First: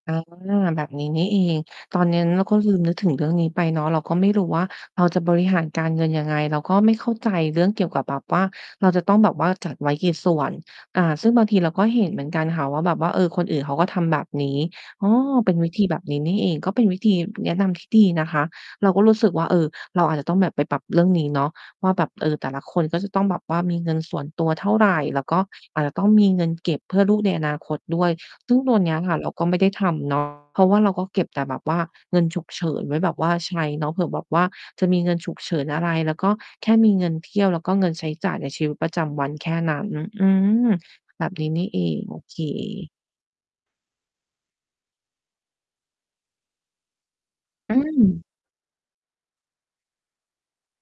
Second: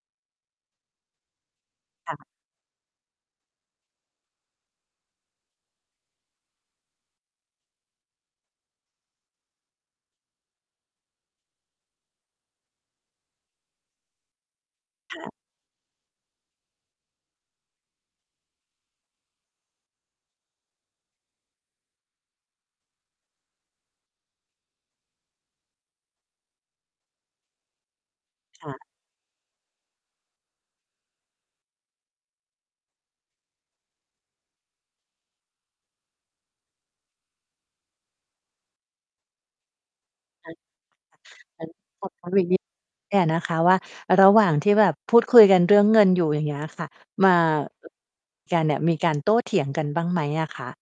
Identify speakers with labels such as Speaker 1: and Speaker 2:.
Speaker 1: อ๋อ แบบนี้นี่เอง ตอน
Speaker 2: ค
Speaker 1: เ
Speaker 2: ่
Speaker 1: น้น
Speaker 2: ะ
Speaker 1: เราก็ลืมนึกถึงเรื่องนี้ไปเนาะ เราก็ไม่รู้ว่าเราจะบริหารการเงิน ยังไง เราก็ไม่เข้าใจเรื่องเกี่ยวกับแบบว่า เราจะต้องแบบว่าจัดไว้กี่ส่วน อา ซึ่งบางทีเราก็เห็นเหมือนกันค่ะว่า แบบว่า เออ คนอื่นเขาก็ทำแบบนี้ อ้อ
Speaker 2: ค่ะ
Speaker 1: เป็นวิธีแบบนี้นี่เอง ก็เป็นวิธีแนะนำ ที่ดีนะคะ เราก็รู้สึกว่า เออ เราอาจจะต้องแบบไปปรับเรื่องนี้เนาะว่า แบบ เออ แต่ละคนก็จะต้องแบบว่า มีเงินส่วนตัวเท่าไร แล้วก็อาจจะต้องมีเงินเก็บเพื่อลูกในอนาคตด้วย ซึ่ง
Speaker 2: ค
Speaker 1: ต
Speaker 2: ่
Speaker 1: ัว
Speaker 2: ะ
Speaker 1: นี้ค่ะ เราก็ไม่ได้ทำ เนาะ เพราะว่าเราก็เก็บแต่แบบว่าเงินฉุกเฉินไว้ แบบว่าใช้เนาะ เผื่อแบบว่าจะมีเงินฉุกเฉินอะไร แล้วก็แค่มีเงินเที่ยว แล้วก็เงินใช้จ่ายในชีวิตประจำวันแค่นั้น อื
Speaker 2: เออ
Speaker 1: ม แบบ
Speaker 2: ค
Speaker 1: น
Speaker 2: ่
Speaker 1: ี
Speaker 2: ะ
Speaker 1: ้
Speaker 2: เ
Speaker 1: น
Speaker 2: อ
Speaker 1: ี
Speaker 2: อ
Speaker 1: ่เอง
Speaker 2: สอ
Speaker 1: โ
Speaker 2: บ
Speaker 1: อ
Speaker 2: ถาม
Speaker 1: เ
Speaker 2: อีกนิด
Speaker 1: ค
Speaker 2: เนี่ย นะคะว่า ระหว่างที่แบบพูดคุยกันเรื่องเงินอยู่ อย่างเงี้ยอะค่ะ มา
Speaker 1: อืม
Speaker 2: กันเนี่ย มีการโต้เถียงกันบ้างไหมอะคะ?